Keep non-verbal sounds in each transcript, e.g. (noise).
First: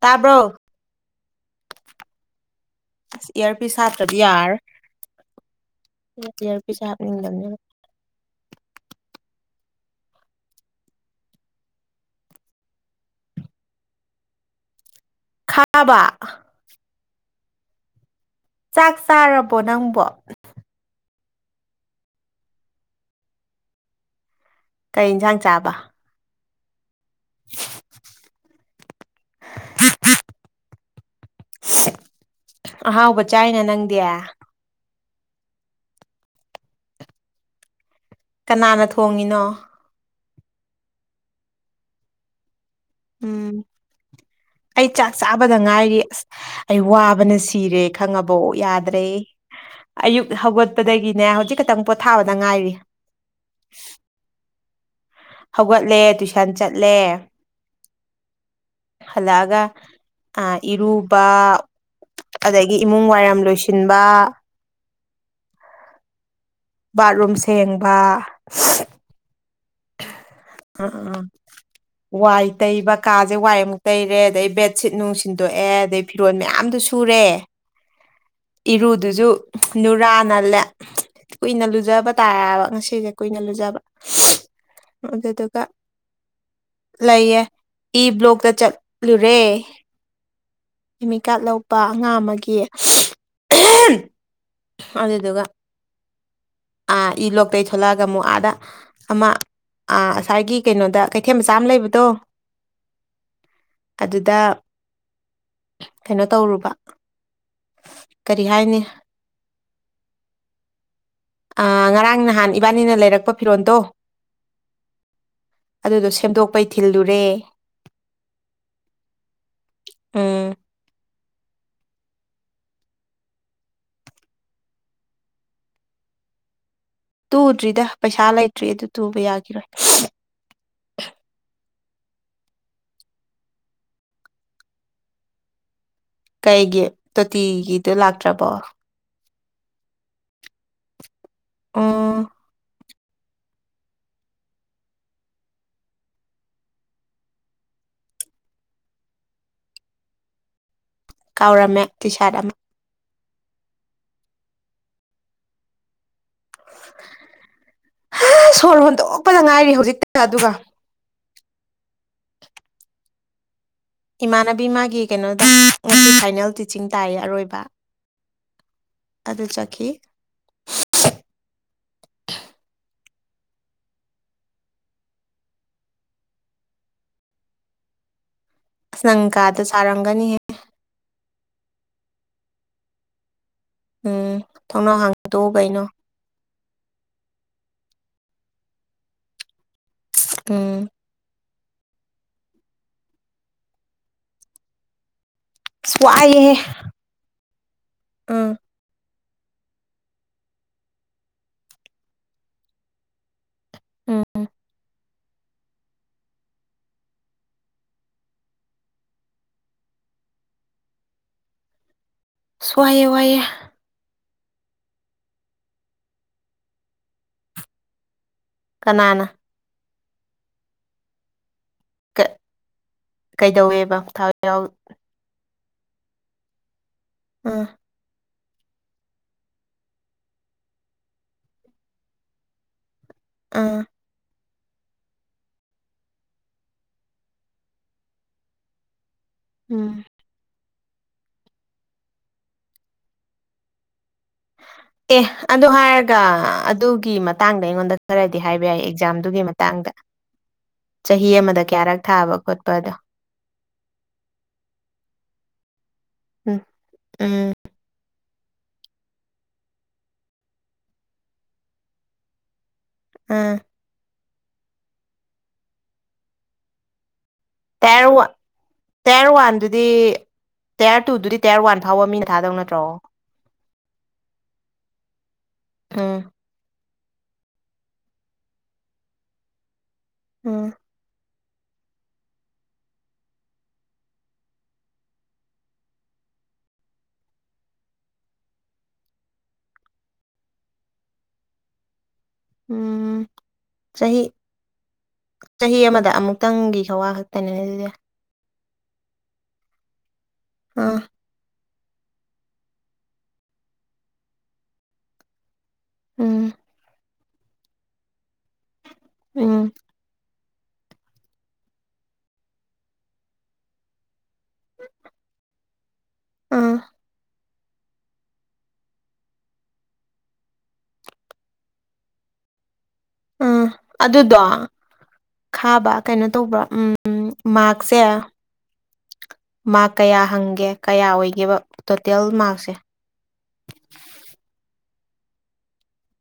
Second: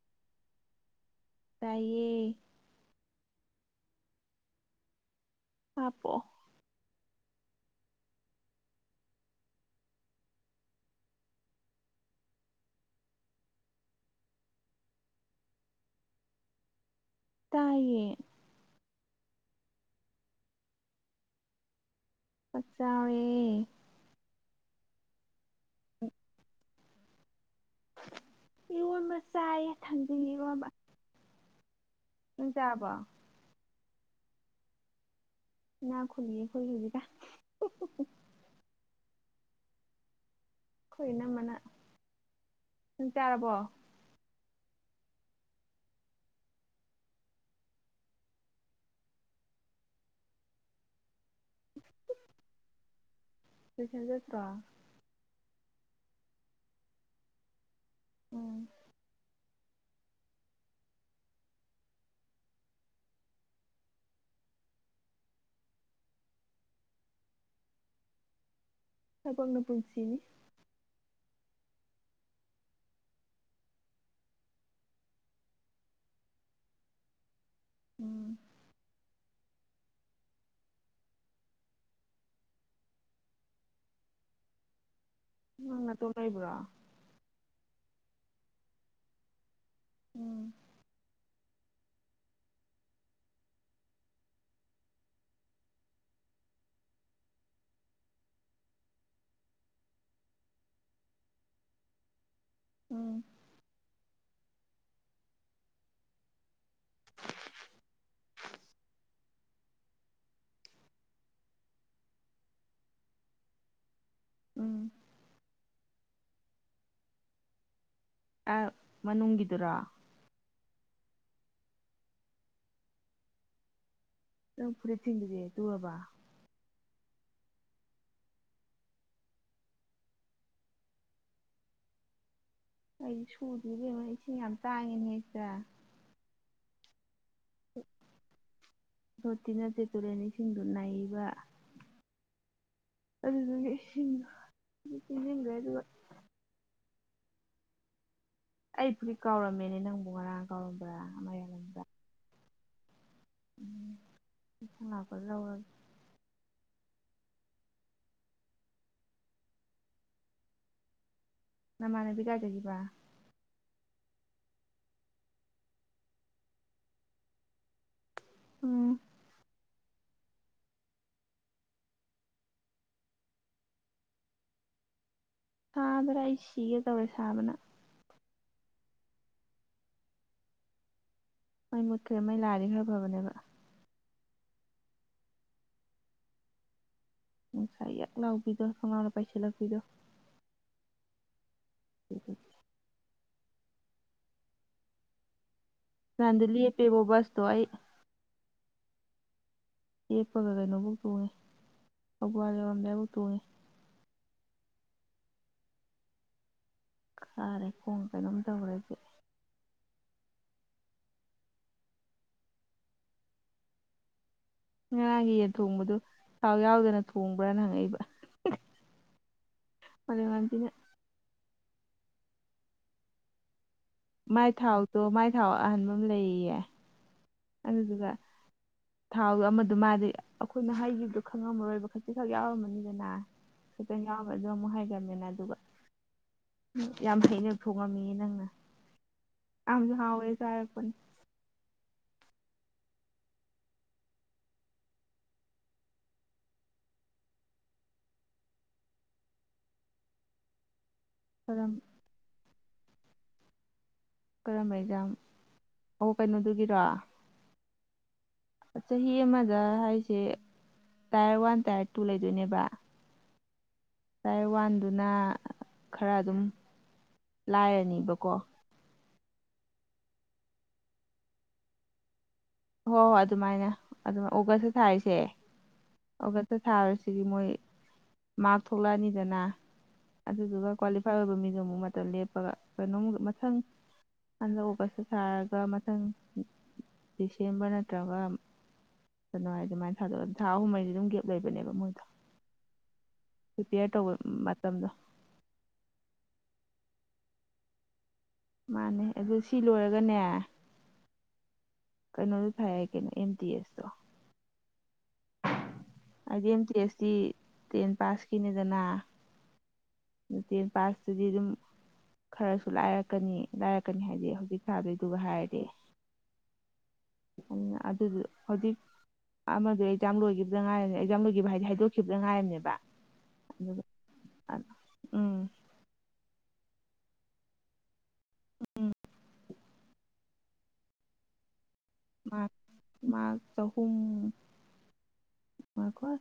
ꯇꯥꯕ꯭ꯔꯣ ꯇꯥꯢꯌꯦ ꯏꯌꯔ ꯄꯤ ꯁꯥꯇ꯭ꯔꯗꯤ ꯍꯥꯞꯄꯣ ꯌꯥꯔ ꯄꯩꯁꯥꯞꯅꯤꯗꯅꯤ ꯈꯥꯕ ꯇꯥꯏꯌꯦ ꯆꯥꯛ ꯆꯥꯔꯕꯣ ꯅꯪꯕꯣ ꯆꯥꯛ ꯆꯥꯔꯦ ꯀꯩ ꯌꯦꯟꯁꯥꯡ ꯆꯥꯕ ꯍ (inaudible) ꯏꯔꯣꯟꯕ ꯆꯥꯏꯌꯦ ꯊꯟꯖꯤꯡ ꯏꯔꯣꯟꯕ ꯅꯪ ꯆꯥꯔꯕꯣ ꯑꯍꯥꯎꯕ ꯆꯥꯏꯅ ꯅꯪꯗꯤ ꯢꯅꯥꯛ ꯈꯨꯟꯕꯤꯪꯑꯩꯈꯣꯢꯒꯤꯅꯤꯗ ꯀꯅꯥꯅ ꯊꯣꯡꯉꯤꯅꯣ ꯑꯩꯈꯣꯏ ꯅꯝꯕꯅ ꯅꯪ ꯆꯥꯔꯕꯣ ꯎꯝ ꯑꯩ ꯆꯥꯛ ꯆꯥꯕꯗ ꯉꯥꯏꯔꯤ ꯑꯁ ꯑꯩ ꯋꯥꯕꯅ ꯁꯤꯔꯦ ꯈꯪꯉꯕ ꯌꯥꯗ꯭ꯔꯦ ꯑꯌꯨꯛ ꯍꯧꯒꯠ ꯆꯠꯄꯗꯒꯤꯅꯦ ꯍꯧꯖꯤꯛ ꯛꯇꯪ ꯄꯣꯠꯊꯥꯕꯗ ꯉꯥꯏꯔꯤ ꯂꯣꯏꯁꯟꯖꯠꯇ꯭ꯔꯣ ꯍꯧꯒꯠꯂꯦ ꯇꯨꯏꯁꯟ ꯆꯠꯂꯦ ꯎꯝ ꯍꯜꯂꯛꯑꯒ ꯏꯔꯨꯕ ꯑꯗꯒꯤ ꯏꯃꯨꯡ ꯋꯥꯏꯔꯝ ꯂꯣꯏꯁꯤꯟꯕ ꯕꯥꯠꯔꯨꯝ ꯁꯦꯡꯕ ꯊꯕꯛꯅ ꯄꯨꯟꯁꯤꯅꯤ ꯎꯝ ꯎꯝ ꯋꯥꯏ ꯇꯩꯕ ꯀꯥꯁꯦ ꯋꯥꯏ ꯑꯃꯨꯛ ꯇꯩꯔꯦ ꯑꯗꯩ ꯕꯦꯠꯁꯤꯠ ꯅꯨꯡ ꯁꯤꯟꯗꯣꯛꯑꯦ ꯑꯗꯩ ꯐꯤꯔꯣꯜ ꯃꯌꯥꯝꯗꯨ ꯁꯨꯔꯦ ꯎꯝ ꯏꯔꯨꯗꯨꯁꯨ ꯅꯨꯔꯥ ꯅꯥꯠꯂꯦ ꯀꯨꯏꯅ ꯂꯨꯖꯕ ꯇꯥꯏꯕ ꯉꯁꯤꯁꯦ ꯀꯨꯏꯅ ꯂꯨꯖꯕ ꯑꯗꯨ ꯅꯪ ꯅꯠꯇꯣꯝ ꯂꯩꯕ꯭ꯔꯥ ꯂꯩꯌꯦ ꯏ ꯕ꯭ꯂꯣꯛꯇ ꯆꯠꯂꯨꯔꯦ ꯎꯝ ꯀꯥꯠ ꯂꯧꯕ ꯑꯉꯥꯡ ꯑꯃꯒꯤ ꯑꯗꯨꯗꯨꯒ ꯑꯥ ꯏ ꯂꯣꯛꯇꯩ ꯊꯣꯛꯂꯛꯑꯒ ꯑꯃꯨꯛ ꯑꯥꯗ ꯑꯃ ꯑꯥ ꯑ ꯉꯁꯥꯏꯒꯤ ꯀꯩꯅꯣꯗ ꯀꯩꯊꯦꯜ ꯃꯆꯥ ꯑꯃ ꯂꯩꯕꯗꯣ ꯎꯝ ꯑꯗꯨꯗ ꯀꯩꯅꯣ ꯇꯧꯔꯨꯕ ꯀꯔꯤ ꯍꯥꯏꯅꯤ ꯉꯔꯥꯡ ꯅꯍꯥꯟ ꯏꯕꯥꯅꯤꯅ ꯂꯩꯔꯛꯄ ꯐꯤꯔꯣꯟꯜꯗꯣ ꯎꯝ ꯑꯗꯨꯗꯣ ꯁꯦꯝꯗꯣꯛꯄꯩ ꯊꯤꯜꯂꯨꯔꯦ ꯑꯦ ꯃꯅꯨꯡꯒꯤꯗꯨꯔꯥ ꯎꯝ ꯑꯗꯨ ꯐ ꯄꯨꯔꯤ ꯇꯤꯟꯗꯨꯗꯤꯦ ꯇꯨꯍꯕ (inaudible) ꯇꯨꯗ꯭ꯔꯤꯗ ꯄꯩꯁꯥ ꯂꯩꯇ꯭ꯔꯤ ꯑꯗꯨ ꯇꯨꯕ ꯌꯥꯈꯤꯔꯣꯏ ꯑꯩ ꯁꯨꯗ꯭ꯔꯤꯕꯦꯝꯃ ꯏꯁꯤꯡ ꯌꯥꯝ ꯇꯥꯡꯉꯤꯅꯦ ꯑꯩꯁꯤꯗ ꯀꯩꯒꯤ ꯇꯣꯇꯤꯒꯤꯗꯨꯣ ꯂꯥꯛꯇ꯭ꯔꯕꯣ ꯇꯣꯠꯇꯤ ꯅꯠꯇꯦ ꯇꯨꯔꯦꯟ ꯏꯁꯤꯡꯗꯨ ꯅꯥꯏꯕ ꯑꯝ ꯑꯗꯨꯗꯨꯗꯒꯤꯟꯈ꯭ꯔꯦ ꯑꯗꯨꯒ ꯑꯩꯕꯨꯔꯤꯠ ꯀꯥꯎꯔꯝꯃꯦꯅꯦ ꯅꯪꯕꯨ ꯉꯔꯥꯡ ꯀꯥꯎꯔꯝꯕ꯭ꯔꯥ ꯑꯃ ꯌꯥꯂꯝꯕ꯭ꯔꯥ ꯇꯤꯁꯥꯔꯠ ꯑꯃ ꯎꯝ ꯂꯥꯛꯄ ꯂꯧꯔꯒꯦ ꯁꯣꯔ ꯍꯣꯟꯗꯣꯛ ꯑꯣꯞꯄꯗ ꯉꯥꯏꯔꯤ ꯍꯧꯖꯤꯛꯇ ꯑꯗꯨꯒ ꯅꯃꯥꯟꯅꯕꯤ ꯀꯥꯏꯖꯒꯤꯕ ꯏꯃꯥꯟꯅꯕꯤ ꯃꯥꯒꯤ ꯀꯩꯅꯣꯗ ꯉ ꯐꯥꯏꯅꯦꯜ ꯇꯤꯆꯤꯡ ꯇꯥꯏꯌꯦ ꯑꯔꯣꯏꯕ ꯎꯝ ꯑꯗꯨ ꯆꯠꯈꯤ ꯁꯥꯕ꯭ꯔꯥ ꯑꯩ ꯁꯤꯒꯦ ꯇꯧꯔꯦ ꯁꯥꯕꯅ ꯑ ꯅꯪꯀꯥꯗꯣ ꯆꯔꯝꯒꯅꯤꯍ‌ꯦ ꯃ ꯃꯨꯠꯈ꯭ꯔꯦ ꯃꯩ ꯂꯥꯏꯗꯤ ꯈꯔ ꯐꯕꯅꯦꯕ ꯎꯝ ꯊꯣꯡꯅꯥꯎ ꯍꯥꯡꯒꯗꯣꯛꯎ ꯀꯩꯅꯣ ꯅꯨꯡꯁꯥ ꯌꯛ ꯂꯥꯎꯕꯤꯗꯣ ꯀꯅꯥꯥꯎꯅ ꯄꯥꯏꯁꯤꯜꯂꯛꯄꯤꯗꯣ ꯎꯝ ꯎꯝ ꯑꯁ ꯉꯔꯥꯡꯗꯤ ꯂ‌ꯦꯞꯄꯤꯕꫭ ꯕꯨꯁꯇꫭ ꯑꯩ ꯑ ꯌꯦꯛꯄꯒ ꯀꯩꯅꯣꯐꯧ ꯇꯣꯡꯉꯦ ꯊꯧꯒ꯭ꯋꯥ ꯂꯩꯔꯝꯗꯥꯏꯐꯥꯎ ꯇꯣꯡꯉꯦ ꯎꯝ ꯀꯥꯔꯦ ꯈꯣꯡ ꯀꯩꯅꯣꯝ ꯇꯧꯔꯗꯤ ꯁꯋꯥꯏꯌꯦ ꯋꯥꯌꯦ ꯉꯔꯥꯡꯒꯤ ꯌꯦꯟ ꯊꯣꯡꯕꯗꯨ ꯊꯥꯎ ꯌꯥꯎꯗꯅ ꯊꯣꯡꯕ꯭ꯔꯥꯅ ꯍꯪꯉꯛꯏꯕ ꯀꯅꯥꯅ ꯃꯥꯂ‌ꯦꯝꯉꯥꯟꯕꯤꯅ ꯀꯩꯗꯧꯋꯦꯕ ꯊꯥꯎ ꯃꯥꯏ ꯌꯥꯎ ꯊꯥꯎꯗꯣ ꯃꯥꯏ ꯊꯥꯎ ꯑꯍꯟꯕ ꯑꯃ ꯂꯩꯌꯦ ꯑ ꯍꯖ ꯊꯥꯎꯗ ꯑꯃꯗ ꯃꯥꯗꯤ ꯑꯩꯈꯣꯏꯅ ꯍꯩꯈꯤꯕꯗꯣ ꯈꯪꯉꯝꯃꯔꯣꯏꯕ ꯈꯖꯤꯤꯈꯛ ꯌꯥꯎꯔꯝꯃꯅꯤꯗꯅ ꯑ ꯈꯤꯇꯪ ꯌꯥꯎꯕ ꯑꯗꯨ ꯑꯃꯨꯛ ꯍꯥꯏꯗꯃꯤꯅꯗꯩꯕ ꯌꯥꯝ ꯍꯩꯅ ꯊꯣꯡꯉꯝꯃꯤꯑ ꯅꯪꯅ ꯌꯥꯝꯁꯨ ꯎꯝ ꯍꯥꯎꯋꯦ ꯆꯥꯔꯛꯄꯅꯦ ꯍ ꯑꯦ ꯑꯗꯨ ꯍꯥꯏꯔꯒ ꯑꯗꯨꯒꯤ ꯃꯇꯥꯡꯗ ꯑꯩꯉꯣꯟꯗ ꯈꯔꯗꯤ ꯍꯥꯏꯕ ꯌꯥꯏ ꯑꯦꯛꯖꯥꯝꯗꯨꯒꯤ ꯃꯇꯥꯡꯗ ꯆꯍꯤ ꯑꯃꯗ ꯀꯔꯝ ꯀꯌꯥꯔꯛ ꯊꯥꯕ ꯈꯣꯠꯄꯗꯣ ꯀꯔꯝꯕ ꯖꯥꯝ ꯎꯝ ꯀꯩꯅꯣꯗꯨꯒꯤꯔꯣ ꯎꯝ ꯆꯍꯤ ꯑꯃꯗ ꯍꯥꯏꯁꯦ ꯇꯥꯏꯌꯔ ꯋꯥꯟ ꯇꯥꯏꯌꯔ ꯇꯨ ꯂꯩꯗꯣꯏꯅꯦꯕ ꯎꯝ ꯇꯥꯏ ꯋꯥꯟꯗꯨꯅ ꯈꯔ ꯑꯗꯨꯝ ꯇꯌꯔ ꯋꯥꯟ ꯂꯥꯏꯔꯅꯤꯕꯀꯣ ꯇꯌꯔ ꯋꯥꯟꯗꯨꯗꯤ ꯇꯌꯔ ꯇꯨꯗꯨꯗꯤ ꯇꯤꯌꯔ ꯋꯥꯟ ꯐꯥꯎꯕ ꯃꯤꯅ ꯊꯥꯗꯧꯅ ꯍꯣꯏ ꯍꯣꯏ ꯑꯗꯨꯃꯥꯏꯅ ꯑꯗꯨꯃꯥꯏꯅ ꯑꯣꯒꯁꯇ ꯊꯥꯔꯤꯁꯦ ꯑ ꯊꯥꯔꯁꯤꯗꯤ ꯃꯣꯏ ꯃꯔꯛ ꯊꯣꯛꯂꯛꯑꯅꯤꯗꯅ ꯎꯝ ꯑꯗꯨꯗꯨꯒ ꯀ꯭ꯋꯥꯐ ꯏꯐꯥꯏ ꯑꯣꯏꯕ ꯃꯤꯗꯨꯣ ꯑꯃꯨꯛ ꯃꯇꯝ ꯂꯦꯞꯄꯒ ꯀꯩꯅꯣꯝ ꯃꯊꯪ ꯍꯟꯗꯛꯑꯒꯁꯨ ꯁꯥꯔꯒ ꯃꯊꯪ ꯗꯤꯁꯦꯝꯕꯔ ꯅꯠꯇ꯭ꯔꯒ ꯀꯩꯅꯋꯥ ꯍꯥꯏ ꯑꯗꯨꯃꯥꯏꯅ ꯊꯗꯑꯒ ꯑꯗꯨꯝ ꯊꯥꯍꯨꯝ ꯃꯩꯗꯤ ꯑꯗꯨꯝ ꯒꯦꯞ ꯂꯩꯕꯅꯦ ꯃꯣꯏꯗꯣ ꯎꯝ ꯄ꯭ꯔꯤꯄꯦꯌꯔ ꯇꯧꯕ ꯆꯍꯤ ꯃꯇꯝꯗꯣ ꯆꯍꯤ ꯑꯃꯗ ꯑꯃꯨꯛꯇꯪꯒꯤ ꯈꯧꯋꯥ ꯈꯛꯇꯅꯤꯅꯦ ꯑꯗꯨꯗꯤ ꯃꯥꯅꯦ ꯑꯗꯨ ꯁꯤ ꯂꯣꯏꯔꯒꯅꯦ ꯑꯥ ꯀꯩꯅꯣꯁꯨ ꯐꯩꯔ ꯀꯩꯅꯣ ꯑꯦꯝ ꯇꯗꯤ ꯑꯦꯁꯇꯣ ꯍꯥꯏꯗꯤ ꯎꯝ ꯑꯦꯝ ꯇꯤꯁꯇꯤ ꯇꯦꯟ ꯄꯥꯁꯀꯤꯅꯤꯗꯅ ꯎꯝ ꯑꯗꯨ ꯇꯦꯟ ꯄꯥꯁꯇꯗꯤ ꯑꯗꯨꯝ ꯈꯔꯁꯨ ꯂꯥꯏꯔꯛꯀꯅꯤ ꯂꯥꯏꯔꯛꯀꯅꯤ ꯍꯥꯏꯗꯤ ꯍꯧꯖꯤꯛ ꯈꯥꯗꯣꯏꯗꯨ ꯍꯥꯏꯔꯦ ꯑꯥ ꯎ ꯑꯗꯨꯗꯤ ꯍꯧꯗꯤꯞ ꯑꯃꯗ ꯑꯦꯛꯖꯥꯝꯣꯏꯈꯤꯕꯗ ꯉꯥꯏꯔꯝꯅꯦ ꯑꯦꯛꯖꯥꯝ ꯂꯣꯏꯈꯤꯕ ꯍꯥꯏꯗꯤ ꯍꯥꯏꯗꯣꯛꯈꯤꯕꯗ ꯉꯥꯏꯔꯝꯅꯦꯕ ꯎꯝ ꯑꯗꯨꯗꯣ ꯎꯝ ꯊꯥꯕ ꯀꯩꯅꯣ ꯇꯧꯕ꯭ꯔ ꯎꯝ ꯃꯥꯔꯁꯦ ꯎꯝ ꯃꯥꯔꯛ ꯀꯌꯥ ꯍꯪꯒꯦ ꯀꯌꯥ ꯑꯣꯏꯒꯦꯕ ꯇꯣꯇꯦꯜ ꯃꯥꯔꯛꯁꯦ ꯃꯥ ꯆꯍꯨꯝ ꯋꯥꯣꯏꯀꯣ (inaudible)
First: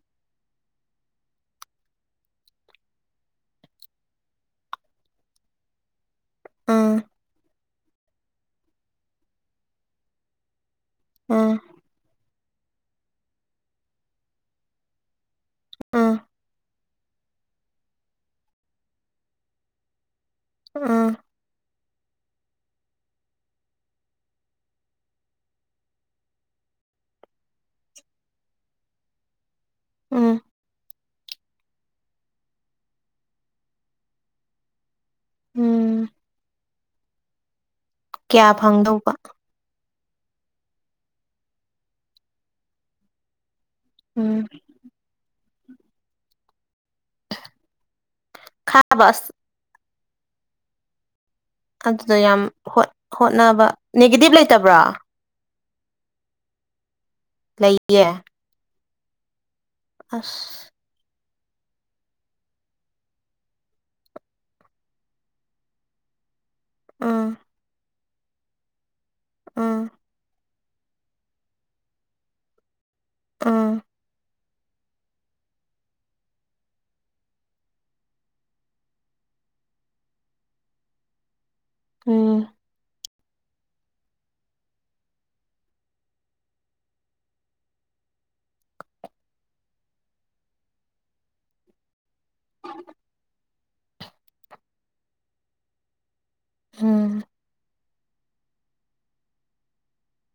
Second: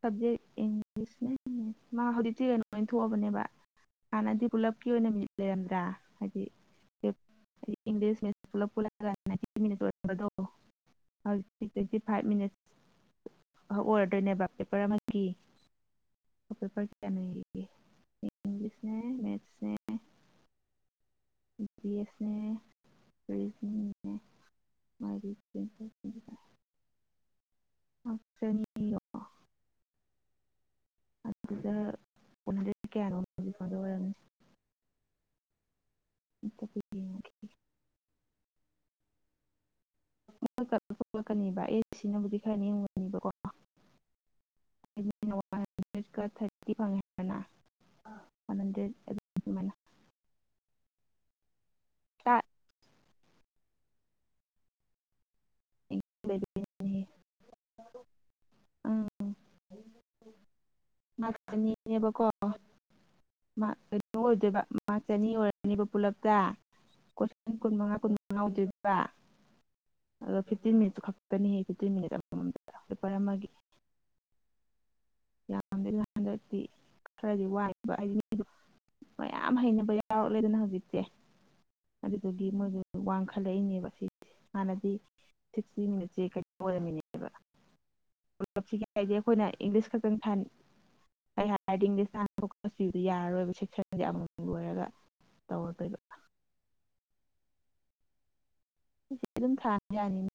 ꯁꯕꯖꯦꯛ ꯏꯪꯂꯤꯁꯅꯦ ꯃꯥ ꯍꯧꯖꯤꯛꯇꯤ ꯀꯩꯅꯣ ꯑꯣꯏꯅ ꯊꯣꯛꯑꯕꯅꯦꯕ ꯍꯥꯟꯅꯗꯤ ꯄꯨꯜꯂꯞꯀꯤ ꯑꯣꯏꯅ ꯃꯤꯜꯂꯦꯔ꯭ꯔꯥ ꯍꯥꯏꯗꯤ ꯎꯝ ꯏꯪꯂꯤꯁ ꯄꯨꯂ ꯄꯨꯑ ꯑꯣꯏꯗꯣ ꯎꯝ ꯍꯧꯖꯤꯛꯇꯤ ꯇ꯭ꯋꯦꯟꯇꯤ ꯐꯥꯏꯚ ꯃꯤꯅꯠꯁ ꯐꯛ ꯑꯣꯏꯔꯗꯣꯏꯅꯦꯕ ꯄꯦꯄꯔ ꯑꯃꯒꯤ ꯑꯥ ꯔ ꯏꯪꯂꯤꯁ ꯃꯦꯊꯅꯦ (inaudible) ꯑꯥ ꯕꯤ ꯄꯕꯤ ꯑꯦꯁꯅꯦ ꯔꯤꯖꯅꯤꯡꯅꯦ ꯃꯥ (inaudible) ꯑꯣꯅꯤ (inaudible) ꯎꯝ ꯑꯗꯨꯗꯗꯤ ꯀꯌꯥꯅꯣꯣ ꯍꯧꯖꯤꯛ ꯐꯗ ꯑꯣꯏꯔꯝꯅꯤ (inaudible) ꯎꯝ ꯑꯣ (inaudible) ꯀꯌꯥ ꯐꯪꯗꯧꯕ ꯊꯣꯛꯂꯛꯀꯅꯤꯕ ꯑꯦ ꯁꯤꯅꯕꯨꯗꯤ ꯈꯔ ꯅꯦꯝꯒꯅꯤꯕꯀꯣ ꯎꯝ ꯋꯥ ꯍꯟꯗ꯭ꯔꯦꯠꯀ ꯊꯥꯔꯇꯤ ꯐꯪꯉꯦ ꯍꯥꯏ ꯋꯥ ꯍꯟꯗ꯭ꯔꯦꯠ ꯈꯥꯕ (inaudible) ꯑꯁ ꯑꯗꯨꯗꯣ ꯍꯞꯇꯥ ꯌꯥꯝ ꯍꯣꯠꯅꯕ ꯅꯦꯒꯦꯇꯤꯕ ꯂꯩꯇꯕ꯭ꯔꯥ (unintelligible) ꯫ ꯂꯩꯌꯦ ꯑꯁ ꯃꯥꯅꯤꯅꯦꯕꯀꯣ (inaudible) ꯀꯩꯅꯣ ꯑꯣꯏꯗꯣꯏꯕ ꯃꯥ ꯆꯅꯤ ꯑꯣꯏꯔꯅꯦꯕ ꯄꯨꯜꯂꯞꯇ ꯎꯝ ꯀꯣꯏꯁꯟ ꯀꯨꯟ ꯃꯉꯥ ꯀꯨꯟ ꯃꯉꯥ ꯑꯣꯏꯗꯣꯏꯔꯤꯕ ꯑꯥ ꯑꯗꯣꯤꯐꯇꯤꯟ ꯃꯤꯅꯤꯠꯇꯨ ꯈꯛꯀꯅꯤ ꯐꯤꯞꯇꯤꯟ ꯃꯤꯅꯤꯠ ꯑꯃꯃꯝꯗ ꯄꯦꯄꯔ ꯑꯃꯒꯤ (inaudible) ꯎꯝ ꯌꯥꯝꯗ ꯍꯟꯗꯛꯇꯤ ꯈꯔꯗꯤ ꯋꯥꯏꯕ ꯍꯥꯏꯗꯤ ꯃꯤꯗꯨ ꯃꯌꯥꯝ ꯍꯩꯅꯕ ꯌꯥꯎꯔꯛꯂꯦꯗꯅ ꯍꯧꯖꯤꯛꯇꯤ ꯑꯗꯨꯗꯨꯒꯤ ꯎꯝ ꯃꯣꯏꯗꯨ ꯋꯥꯡꯈ ꯐꯔꯩꯂꯛꯏꯅꯦꯕꯥ ꯁꯤꯁꯦ ꯍꯥꯟꯅꯗꯤ ꯁꯤꯛꯁꯇꯤ ꯃꯤꯅꯠꯁꯦ ꯀꯩꯅꯣ ꯑꯣꯏꯔꯝꯃꯤꯅꯦꯕꯥ꯫ ꯂꯞꯁꯤꯒꯦ ꯍꯥꯏꯗꯤ ꯑꯩꯈꯣꯏꯅ ꯏꯪꯂꯤꯁ ꯈꯛꯇꯪ ꯊ ꯀꯩ ꯍꯥꯏꯔꯗꯤ (inaudible) ꯊꯠꯄꯁꯨ ꯌꯥꯔꯔꯣꯏꯕ ꯁꯦꯛꯁꯟꯁꯦ ꯑꯃꯃꯝ ꯂꯣꯏꯔꯒ ꯇꯧꯔꯗꯣꯏꯕꯥ꯫ ꯎꯝꯝ ꯁꯤꯁꯦ ꯑꯗꯨꯝ ꯊꯥꯕꯥ ꯌꯥꯅꯤꯅꯦ꯫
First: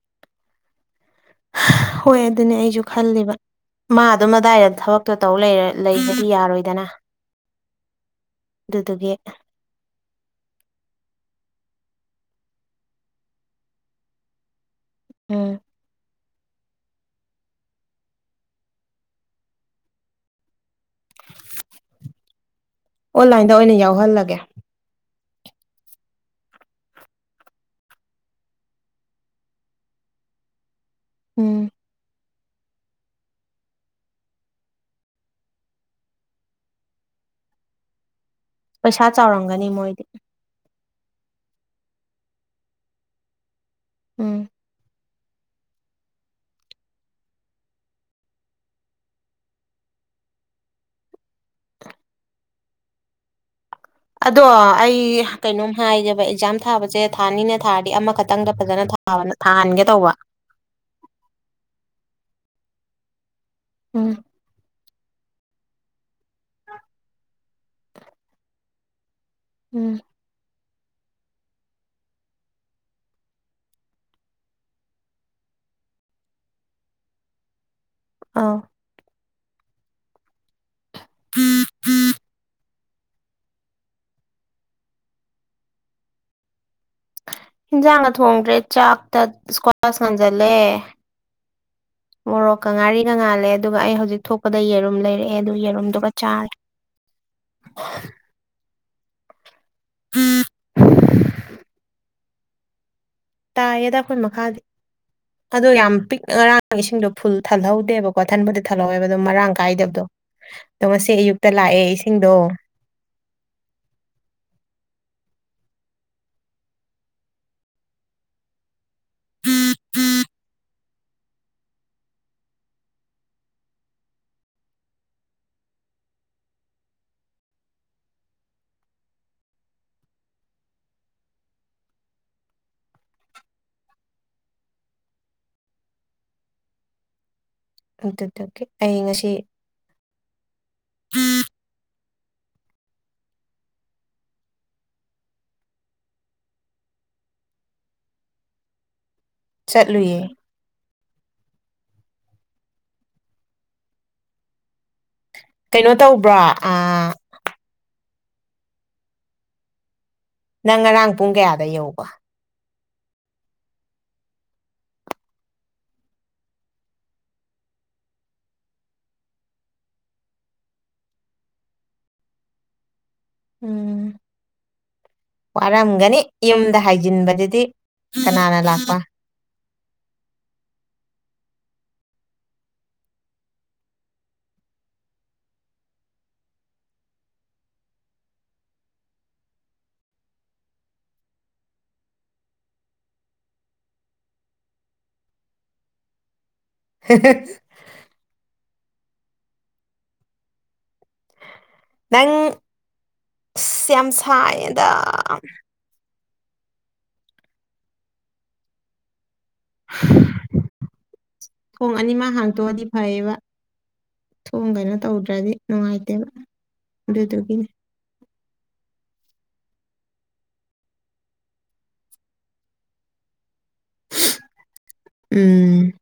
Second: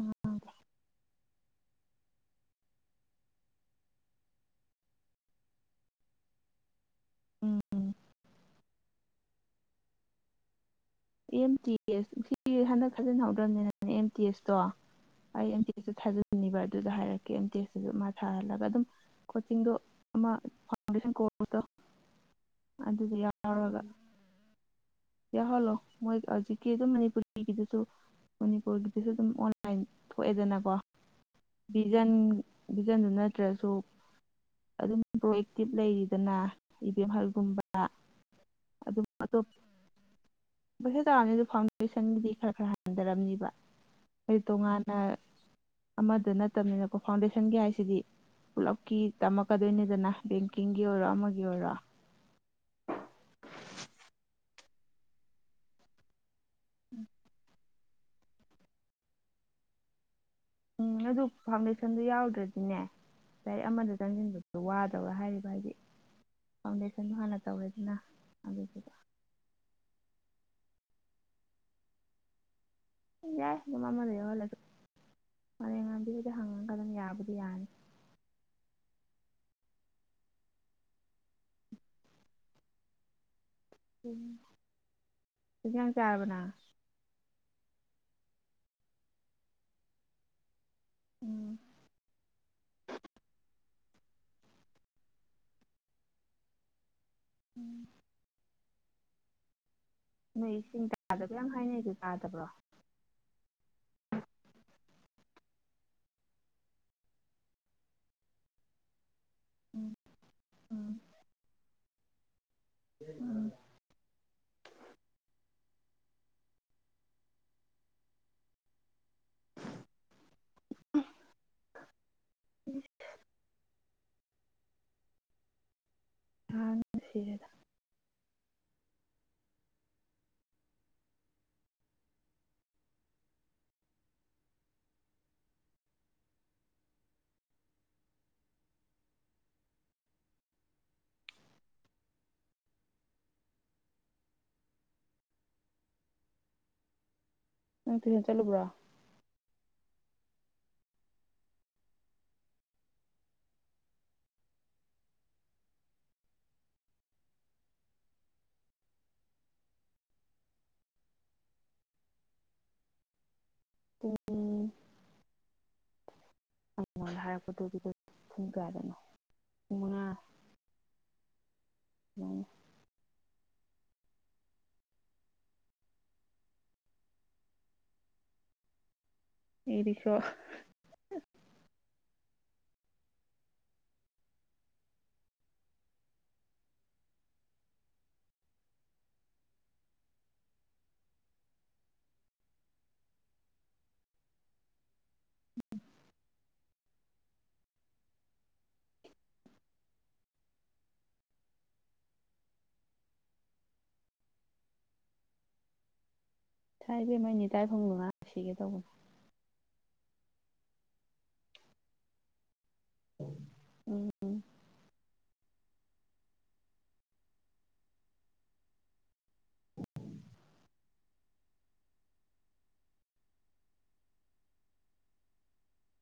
ꯑꯣꯥꯑꫭ (inaudible) ꯍꯥꯥ ꯍꯣꯏ ꯑꯗꯨꯅꯦ ꯑꯩꯁꯨ ꯈꯜꯂꯤꯕꯥ꯫ ꯃꯥ ꯑꯗꯨꯝ ꯑꯗꯨꯋꯥꯏꯗ ꯊꯕꯛꯇꯣ ꯇꯧ ꯂꯩꯕꯗꯤ ꯌꯥꯔꯣꯏꯗꯅꯥ ꯎꯝꯝ ꯎꯝꯝ ꯑꯗꯗꯨꯒꯤ ꯑꯦꯝ ꯇꯤ ꯑꯦꯁ ꯁꯤ ꯍꯟꯗꯛ ꯊꯇꯤꯟꯍꯧꯗ꯭ꯔꯕꯅꯤꯅꯅꯦ ꯑꯦꯝ ꯇꯤ ꯑꯦꯁꯇꯣ ꯑꯩ ꯎꯝ ꯑꯗꯨꯁꯨ ꯊꯥꯖꯟꯅꯤꯡꯕ ꯑꯗꯨꯗ ꯍꯥꯏꯔꯛꯀꯦ ꯑꯝꯇꯦꯛꯁꯇꯨꯁꯨ ꯃꯥ ꯊꯥꯍꯜꯂꯒ ꯑꯗꯨꯝ ꯀꯣꯆꯤꯡꯗꯣ ꯑꯃꯥ ꯐꯥꯎꯟꯗꯦꯁꯟ ꯀꯣꯔꯁꯇꫭ ꯑꯣꯟꯂꯥꯏꯟꯗꯥ ꯑꯣꯏꯅꯥ ꯌꯥꯎꯍꯜꯂꯒꯦ ꯌꯥꯎꯍꯜꯂꯣ ꯃꯣꯏꯒꯤ ꯍꯧꯖꯤꯛꯀꯤ ꯑꯗꯨꯝ ꯃꯅꯤꯄꯨꯔꯤꯒꯤꯗꯨꯁꯨ ꯃꯅꯤꯄꯨꯔꯒꯤꯗꯨꯁꯨ ꯑꯗꯨꯝ ꯑꯣꯟꯂꯥꯏꯟꯗꯥ ꯊꯣꯛꯑꯦꯗꯅꯥꯀꯣ ꯎꯝꯝ ꯚꯤꯖꯟꯅ ꯚꯤꯖꯟꯗꯨ ꯅꯠꯇ꯭ꯔꯁꯨ ꯑꯗꯨꯝ ꯄ꯭ꯔꯣ ꯑꯌꯦꯛꯇꯤꯞ ꯂꯩꯔꯤꯗꯅ ꯏꯕꯦꯝꯍꯜꯒꯨꯝꯕꯥ ꯄꯩꯁꯥ ꯆꯥꯎꯔꯝꯒꯅꯤ ꯃꯣꯒꯤꯗꯤ ꯄꯩꯁꯁꯡꯥ ꯆꯥꯎꯔꯛꯑꯅꯤ ꯑꯗꯨ ꯐꯥꯎꯟꯗꯦꯁꯟꯒꯤꯗꯤ ꯈꯔ ꯈꯔ ꯍꯟꯊꯔꯝꯅꯤꯕ ꯎꯝ ꯍꯥꯏꯗꯤ ꯇꯣꯉꯥꯟꯅ ꯑꯃꯗ ꯅꯠꯇꯕꯅꯤꯅꯀꯣ ꯐꯥꯎꯟꯗꯦꯁꯟꯒꯤ ꯍꯥꯏꯁꯤꯗꯤ ꯄꯨꯜꯂꯞ ꯀꯤ ꯇꯝꯂꯀꯥꯗꯣꯏꯅꯤ ꯗꯅ ꯕꯦꯡꯀꯤꯡꯒꯤ ꯑꯣꯏꯔꯣ ꯑꯃꯒꯤ ꯑꯣꯏꯔꯣ ꯑꯗꯣ ꯑꯩ ꯀꯩꯅꯣꯝ ꯍꯥꯏꯒꯦꯕꯥ ꯑꯦꯛꯖꯥꯝ ꯊꯥꯕꯁꯦ ꯊꯥꯅꯤꯅ ꯊꯥꯔꯗꯤ ꯑꯃꯈꯛꯇꯪꯗ ꯐꯖꯅꯥ ꯊꯥꯍꯟꯒꯦ ꯇꯧꯕꯥ ꯎꯝ ꯑꯗꯨ ꯐꯥꯎꯟꯗꯦꯁꯟꯗꯨ ꯌꯥꯎꯗ꯭ꯔꯗꯤꯅꯦ ꯂꯥꯏꯔꯤꯛ ꯑꯃꯗꯨ ꯎꯝ ꯆꯪꯁꯤꯟꯕꯥꯗꯨ ꯋꯥꯗꯧꯔꯥ ꯍꯥꯏꯔꯤꯕ ꯍꯥꯏꯗꯤ ꯐꯥꯎꯟꯗꯦꯁꯟꯗꯣ ꯍꯥꯟꯅ ꯇꯧꯔꯁꯤꯅ ꯑꯗꯨꯅꯥ ꯎꯝꯝ ꯎꯝ ꯌꯥꯏ ꯑꯗꯨꯝ ꯑꯃꯗ ꯌꯧꯍꯜꯂꯁꯨ ꯃꯣꯔꯦꯝꯉꯥꯟꯕꯤ ꯍꯪꯉꯒ ꯑꯗꯨꯝ ꯌꯥꯕꯨꯗꯤ ꯌꯥꯅꯤ ꯑꯥꯑꫭ ꯎ ꯎ (unintelligible) ꯎꯝ ꯀꯔꯤ ꯍꯟꯁꯥꯡ ꯆꯥꯔꯕꯥ ꯅꯪ ꯏꯟꯁꯥꯡꯒꯥ ꯊꯣꯡꯗ꯭ꯔꯦ ꯆꯥꯛꯇ ꯏꯁꯀ꯭ꯋꯥꯁ ꯉꯥꯟꯖꯤꯟꯜꯂꯦ ꯎꯝ ꯃꯣꯔꯣꯛꯀꯥ ꯉꯥꯔꯤꯒꯥ ꯉꯥꯜꯂꯦ ꯑꯗꯨ ꯑꯗꯨꯒꯥ ꯑꯩ ꯍꯧꯖꯤꯛ ꯊꯣꯛꯄꯗꯥ ꯌꯦꯔꯨꯝ ꯂꯩꯔꯛꯑꯦ ꯑꯗꯨ ꯌꯦꯔꯨꯝꯗꯨꯒ ꯆꯥꯔꯦ ꯅꯣꯏ ꯏꯁꯤꯡ ꯇꯥꯗꯕꯥ ꯌꯥꯝ ꯍꯥꯏꯅꯩꯗꯨ ꯇꯥꯗꯕ꯭ꯔꯣ ꯇꯥꯏꯌꯦꯗꯥ ꯑꯩꯈꯣꯏ ꯃꯈꯥꯗꯤ ꯑꯗꯣ ꯌꯥꯝ ꯄꯤꯛꯅ ꯉꯔꯥꯡ ꯏꯁꯤꯡꯗꯣ ꯐꯨꯜ ꯊꯜꯍꯧꯗꯦꯕꯥ꯫ ꯀ꯭ꯊꯟꯕꯨꯗ ꯊꯜꯂꯛꯑ°ꯕꯥ ꯑꯗꯨ ꯃꯔꯥꯡ ꯀꯥꯏꯗꯕꯗꯣ ꯑꯗꯣ ꯉꯁꯤ ꯑꯌꯨꯛꯇꯥ ꯂꯥꯛꯑꯦ ꯏꯁꯤꯡꯗꯣ ꯎꯝꯝ ꯎꯝ ꯎ (unintelligible) (inaudible) ꯀꯥꯡꯅ ꯁꯤꯔ°ꯗꯥ ꯑꯗꯨꯗꯒꯤ ꯑꯩ ꯉꯁꯤ ꯅꯪ ꯇꯨꯏꯁꯟ ꯆꯠꯂꯨꯕ꯭ꯔꯣ ꯆꯠꯂꯨꯌꯦꯗꯥ ꯀꯩꯅꯣ ꯇꯧꯕ꯭ꯔꯣ ꯑꯥꯑꯥ ꯅꯪ ꯉꯔꯥꯡ ꯄꯨꯡ ꯀꯌꯥꯗꯥ ꯌꯧꯕꯥ ꯄꯨꯡꯡꯡ ꯃꯈꫭꯏꯅꯥ ꯍꯥꯏꯔꯛꯄꯗꯨꯕꯨ ꯄꯨꯡ ꯀꯌꯥꯗꯅꯣ ꯄꯨꯡ ꯃꯉꯥ ꯌꯧꯔꯝꯅꯤ ꯎꯝꯝꯝ ꯋꯥꯔꯝꯒꯅꯤ ꯌꯨꯝꯗ ꯍꯥꯏꯖꯤꯟꯕꯗꯨꯗꯤ ꯀꯅꯥꯅ ꯂꯥꯛꯄ ꯏꯈꯣ ꯍ ꯅꯪ ꯁꯦꯝ꯭ꯌꯥꯝꯁꯥꯏꯗ ꯊꯥꯏꯕꯦꯝ ꯃꯅꯤ ꯇꯔꯥꯏꯐꯪꯗꯣ ꯉꯥꯛ ꯁꯤꯒꯦ ꯇꯧꯕꯅꯦ ꯊꯣꯡ ꯑꯅꯤꯃ ꯍꯥꯡꯇꯣꯛꯑꯗꯤ ꯐꯩꯌꯦꯕ ꯎꯝ ꯊꯣꯡꯒꯩꯅ ꯇꯧꯗ꯭ꯔꯗꯤ ꯅꯨꯡꯉꯥꯏꯇꯦꯕ ꯑꯗꯨꯗꯨꯒꯤꯅꯤ ꯎꯝ